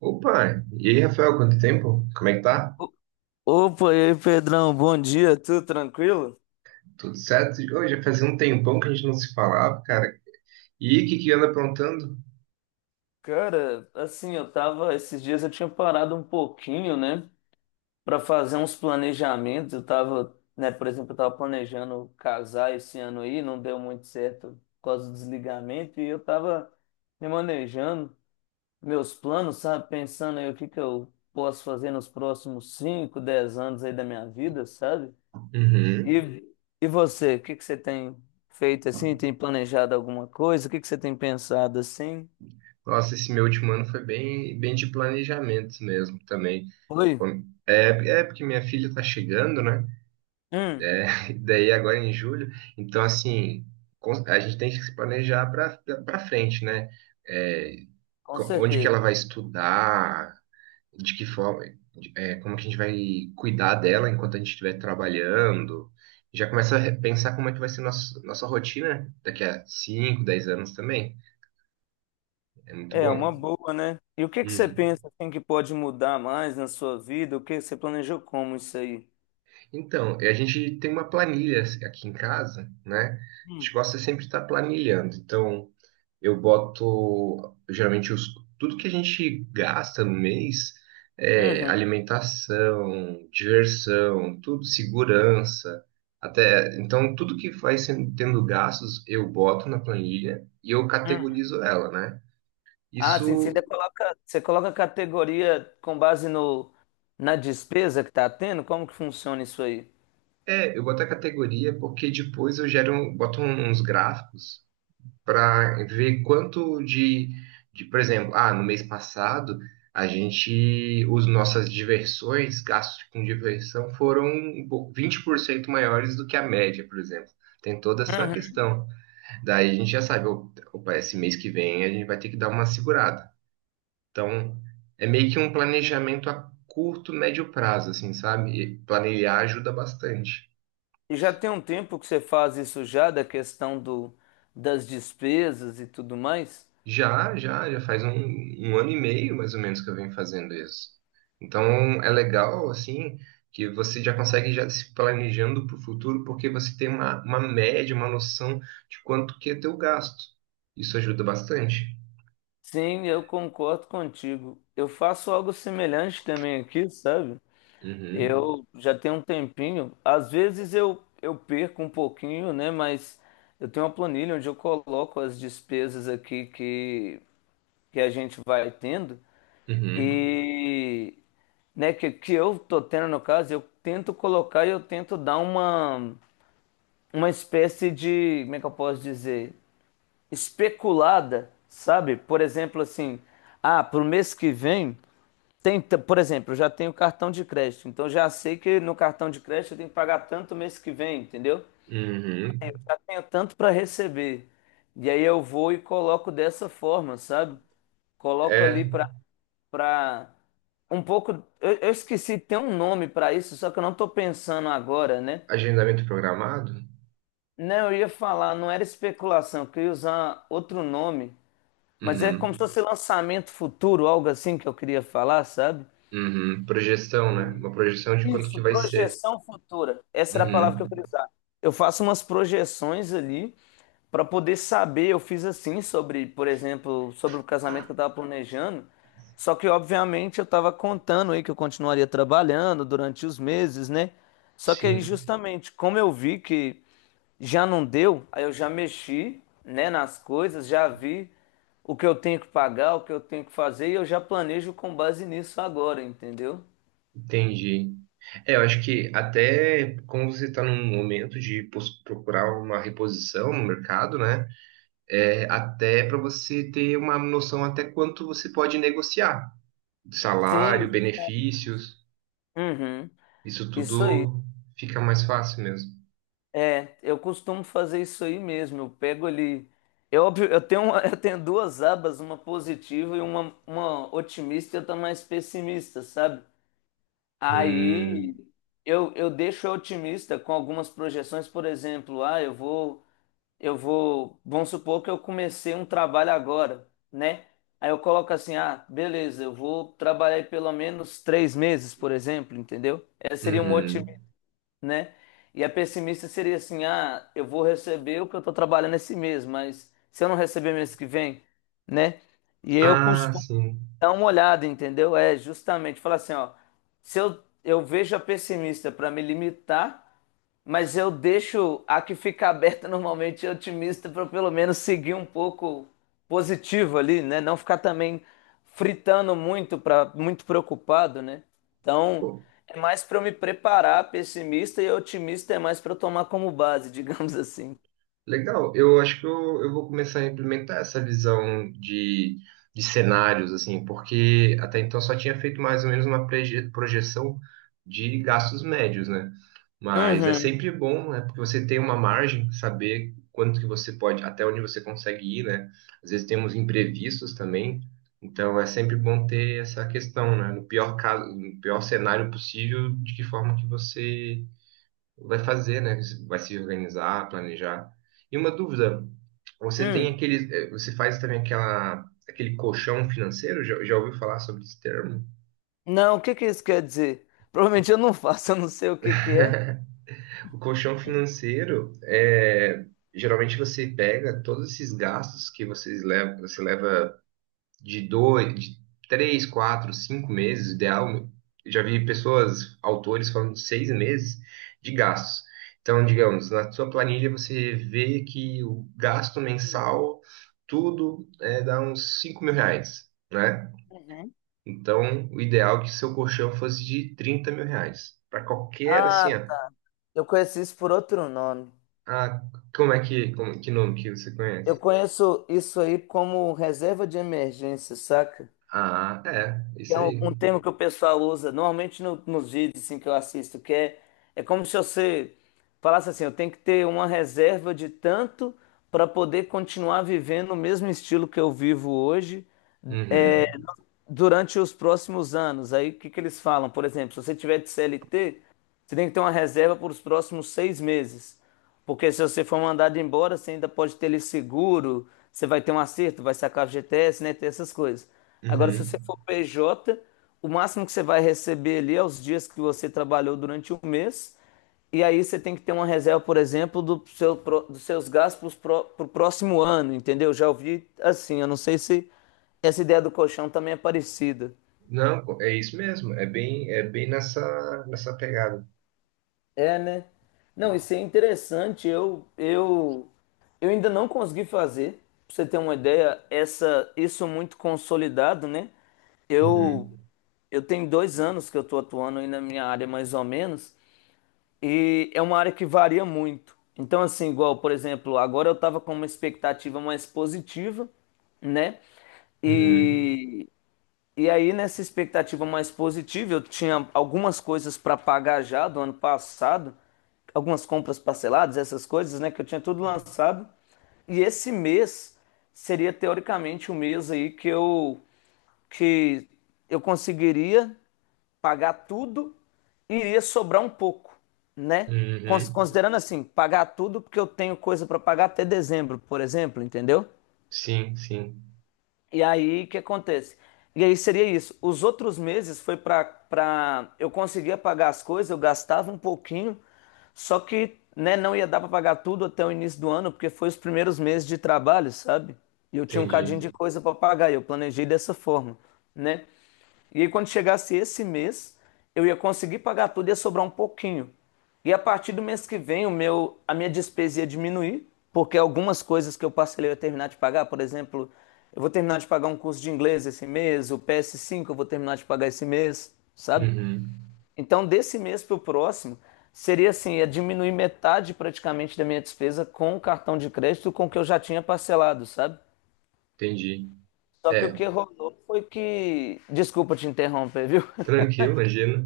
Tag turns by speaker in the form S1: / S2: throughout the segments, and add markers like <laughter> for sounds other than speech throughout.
S1: Opa, e aí, Rafael, quanto tempo? Como é que tá?
S2: O- Opa, e aí, Pedrão, bom dia, tudo tranquilo?
S1: Tudo certo? Ô, já fazia um tempão que a gente não se falava, cara. E o que que anda aprontando?
S2: Cara, assim, eu tava, esses dias eu tinha parado um pouquinho, né, pra fazer uns planejamentos. Eu tava, né, por exemplo, eu tava planejando casar esse ano aí, não deu muito certo por causa do desligamento, e eu tava me manejando meus planos, sabe? Pensando aí o que que eu posso fazer nos próximos 5, 10 anos aí da minha vida, sabe?
S1: Uhum.
S2: E, e você, o que que você tem feito assim? Tem planejado alguma coisa? O que que você tem pensado assim?
S1: Nossa, esse meu último ano foi bem, bem de planejamento mesmo também.
S2: Oi?
S1: Quando- É, é porque minha filha tá chegando, né?
S2: Hum,
S1: <laughs> Daí agora em julho. Então, assim, a gente tem que se planejar para frente, né? É,
S2: com
S1: onde que
S2: certeza.
S1: ela vai estudar, de que forma, é, como que a gente vai cuidar dela enquanto a gente estiver trabalhando. Já começa a pensar como é que vai ser nossa rotina daqui a 5, 10 anos também. É muito
S2: É uma
S1: bom.
S2: boa, né? E o que que você
S1: Uhum.
S2: pensa assim, que pode mudar mais na sua vida? O que você planejou como isso aí?
S1: Então, a gente tem uma planilha aqui em casa, né? A
S2: Hum.
S1: gente gosta sempre de estar planilhando. Então, eu boto geralmente os, tudo que a gente gasta no mês é
S2: Uhum,
S1: alimentação, diversão, tudo, segurança, até então tudo que vai sendo, tendo gastos eu boto na planilha e eu
S2: uhum.
S1: categorizo ela, né?
S2: Ah, sim, sim. você
S1: Isso
S2: coloca, você coloca a categoria com base no, na despesa que está tendo? Como que funciona isso aí?
S1: é, eu boto a categoria porque depois eu gero, boto uns gráficos para ver quanto de, por exemplo, ah, no mês passado a gente, os nossas diversões, gastos com diversão foram 20% maiores do que a média, por exemplo. Tem toda essa questão. Daí a gente já sabe, opa, esse mês que vem a gente vai ter que dar uma segurada. Então, é meio que um planejamento a curto, médio prazo, assim, sabe? E planejar ajuda bastante.
S2: E já tem um tempo que você faz isso já, da questão das despesas e tudo mais?
S1: Já, já, já faz um ano e meio mais ou menos que eu venho fazendo isso. Então é legal, assim, que você já consegue já se planejando para o futuro, porque você tem uma média, uma noção de quanto que é teu gasto. Isso ajuda bastante.
S2: Sim, eu concordo contigo. Eu faço algo semelhante também aqui, sabe?
S1: Uhum,
S2: Eu já tenho um tempinho. Às vezes eu perco um pouquinho, né? Mas eu tenho uma planilha onde eu coloco as despesas aqui que a gente vai tendo.
S1: uhum,
S2: E, né, que eu tô tendo no caso, eu tento colocar e eu tento dar uma espécie de, como é que eu posso dizer, especulada, sabe? Por exemplo, assim, ah, pro mês que vem por exemplo, eu já tenho cartão de crédito, então já sei que no cartão de crédito eu tenho que pagar tanto mês que vem, entendeu?
S1: uhum.
S2: Aí eu já tenho tanto para receber. E aí eu vou e coloco dessa forma, sabe? Coloco ali
S1: É
S2: para um pouco, eu esqueci, tem um nome para isso, só que eu não tô pensando agora, né?
S1: agendamento programado?
S2: Não, eu ia falar, não era especulação, que eu queria usar outro nome, mas é
S1: Uhum,
S2: como se fosse lançamento futuro, algo assim que eu queria falar, sabe?
S1: uhum. Projeção, né?
S2: E-
S1: Uma projeção de quanto
S2: Isso,
S1: que vai ser.
S2: projeção futura. Essa era a palavra que eu queria
S1: Uhum,
S2: usar. Eu faço umas projeções ali pra poder saber, eu fiz assim sobre, por exemplo, sobre o casamento que eu tava planejando. Só que, obviamente, eu tava contando aí que eu continuaria trabalhando durante os meses, né? Só que aí,
S1: sim,
S2: justamente, como eu vi que já não deu, aí eu já mexi, né, nas coisas, já vi o que eu tenho que pagar, o que eu tenho que fazer, e eu já planejo com base nisso agora, entendeu?
S1: entendi. É, eu acho que até como você está num momento de procurar uma reposição no mercado, né? É, até para você ter uma noção até quanto você pode negociar. Salário,
S2: Sim,
S1: benefícios,
S2: uhum,
S1: isso
S2: isso aí.
S1: tudo fica mais fácil mesmo.
S2: É, eu costumo fazer isso aí mesmo. Eu pego ali. É óbvio, <laughs> eu tenho duas abas, uma positiva e uma otimista e outra mais pessimista, sabe? Aí
S1: Hum,
S2: eu deixo a otimista com algumas projeções, por exemplo, ah, eu vou, vamos supor que eu comecei um trabalho agora, né? Aí eu coloco assim, ah, beleza, eu vou trabalhar aí pelo menos 3 meses, por exemplo, entendeu? Essa seria uma,
S1: uhum.
S2: né? E a pessimista seria assim: ah, eu vou receber o que eu tô trabalhando esse mês, mas se eu não receber mês que vem, né? E eu
S1: Ah,
S2: costumo
S1: sim.
S2: dar uma olhada, entendeu? É justamente falar assim: ó, se eu vejo a pessimista para me limitar. Mas eu deixo a que fica aberta <laughs> normalmente otimista para pelo menos seguir um pouco positivo ali, né? Não ficar também fritando muito para muito preocupado, né? Então, é mais para eu me preparar, pessimista e otimista é mais para eu tomar como base, <laughs> digamos assim.
S1: Legal, eu acho que eu vou começar a implementar essa visão de, cenários, assim, porque até então só tinha feito mais ou menos uma projeção de gastos médios, né? Mas é
S2: Uhum.
S1: sempre bom, né? Porque você tem uma margem, saber quanto que você pode, até onde você consegue ir, né? Às vezes temos imprevistos também, então é sempre bom ter essa questão, né? No pior caso, no pior cenário possível, de que forma que você vai fazer, né? Vai se organizar, planejar. E uma dúvida, você tem
S2: Hum.
S1: aquele, você faz também aquela, aquele colchão financeiro? Já ouviu falar sobre esse termo?
S2: Não, o que que isso quer dizer? Provavelmente eu não faço, <laughs> eu não sei o que que é.
S1: O colchão financeiro é, geralmente você pega todos esses gastos que vocês levam, você leva de 2, de 3, 4, 5 meses, o ideal. Eu já vi pessoas, autores, falando de 6 meses de gastos. Então, digamos, na sua planilha você vê que o gasto mensal, tudo, é, dá uns 5.000 reais, né? Então, o ideal é que seu colchão fosse de 30.000 reais. Para qualquer, assim,
S2: Ah,
S1: ó,
S2: eu conheço isso por outro nome.
S1: ah, como é que, como, que nome que você
S2: Eu
S1: conhece?
S2: conheço isso aí como reserva de emergência, saca?
S1: Ah, é, isso
S2: É um,
S1: aí.
S2: um termo que o pessoal usa, normalmente nos vídeos assim, que eu assisto, que é como se você falasse assim, eu tenho que ter uma reserva de tanto para poder continuar vivendo o mesmo estilo que eu vivo hoje, eh,
S1: Uhum,
S2: durante os próximos anos. Aí o que que eles falam? Por exemplo, se você tiver de CLT, você tem que ter uma reserva por os próximos 6 meses. Porque se você for mandado embora, você ainda pode ter ele seguro, você vai ter um acerto, vai sacar FGTS, né? Ter essas coisas. Agora, se você
S1: uhum.
S2: for PJ, o máximo que você vai receber ali é os dias que você trabalhou durante um mês e aí você tem que ter uma reserva, por exemplo, dos seus gastos para o próximo ano, entendeu? Já ouvi assim, eu não sei se essa ideia do colchão também é parecida.
S1: Não, é isso mesmo. É bem nessa, pegada.
S2: É, né? Não, isso é interessante. Eu ainda não consegui fazer, pra você ter uma ideia, isso muito consolidado, né? Eu,
S1: Uhum.
S2: eu tenho 2 anos que eu tô atuando aí na minha área, mais ou menos. E é uma área que varia muito. Então, assim, igual, por exemplo, agora eu estava com uma expectativa mais positiva, né? Uhum.
S1: Uhum.
S2: E e aí, nessa expectativa mais positiva, eu tinha algumas coisas para pagar já do ano passado, algumas compras parceladas, essas coisas, né, que eu tinha tudo lançado. E esse mês seria teoricamente o mês aí que eu conseguiria pagar tudo e iria sobrar um pouco, né?
S1: Uhum.
S2: Considerando assim, pagar tudo porque eu tenho coisa para pagar até dezembro, por exemplo, entendeu?
S1: Sim, sim.
S2: E aí, o que acontece? E aí seria isso. Os outros meses foi para eu conseguia pagar as coisas, eu gastava um pouquinho, só que, né, não ia dar para pagar tudo até o início do ano, porque foi os primeiros meses de trabalho, sabe? E eu tinha um
S1: Entendi.
S2: cadinho de coisa para pagar, e eu planejei dessa forma, né? E aí, quando chegasse esse mês, eu ia conseguir pagar tudo e ia sobrar um pouquinho. E a partir do mês que vem, a minha despesa ia diminuir, porque algumas coisas que eu parcelei eu ia terminar de pagar. Por exemplo, eu vou terminar de pagar um curso de inglês esse mês, o PS5 eu vou terminar de pagar esse mês, sabe?
S1: Uhum.
S2: Então, desse mês para o próximo, seria assim, ia diminuir metade praticamente da minha despesa com o cartão de crédito com o que eu já tinha parcelado, sabe?
S1: Entendi.
S2: Só que o
S1: É,
S2: que rolou foi que. Desculpa te interromper, viu? <laughs>
S1: tranquilo, imagina.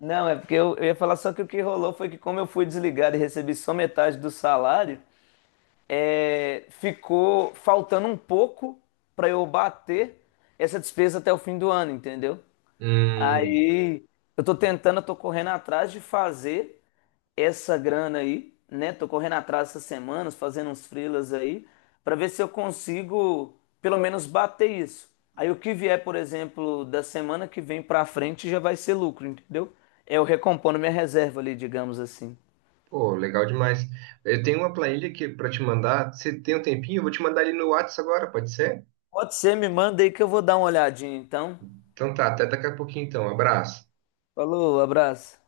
S2: Não, é porque eu ia falar só que o que rolou foi que como eu fui desligado e recebi só metade do salário, é, ficou faltando um pouco para eu bater essa despesa até o fim do ano, entendeu?
S1: Hum,
S2: Aí eu tô tentando, eu tô correndo atrás de fazer essa grana aí, né? Tô correndo atrás essas semanas, fazendo uns freelas aí, pra ver se eu consigo pelo menos bater isso. Aí o que vier, por exemplo, da semana que vem pra frente já vai ser lucro, entendeu? É, eu recompondo minha reserva ali, digamos assim.
S1: pô, legal demais. Eu tenho uma planilha aqui para te mandar. Você tem um tempinho? Eu vou te mandar ali no WhatsApp agora, pode ser?
S2: Pode ser, me manda aí que eu vou dar uma olhadinha, então.
S1: Então tá, até daqui a pouquinho então. Abraço.
S2: Falou, abraço.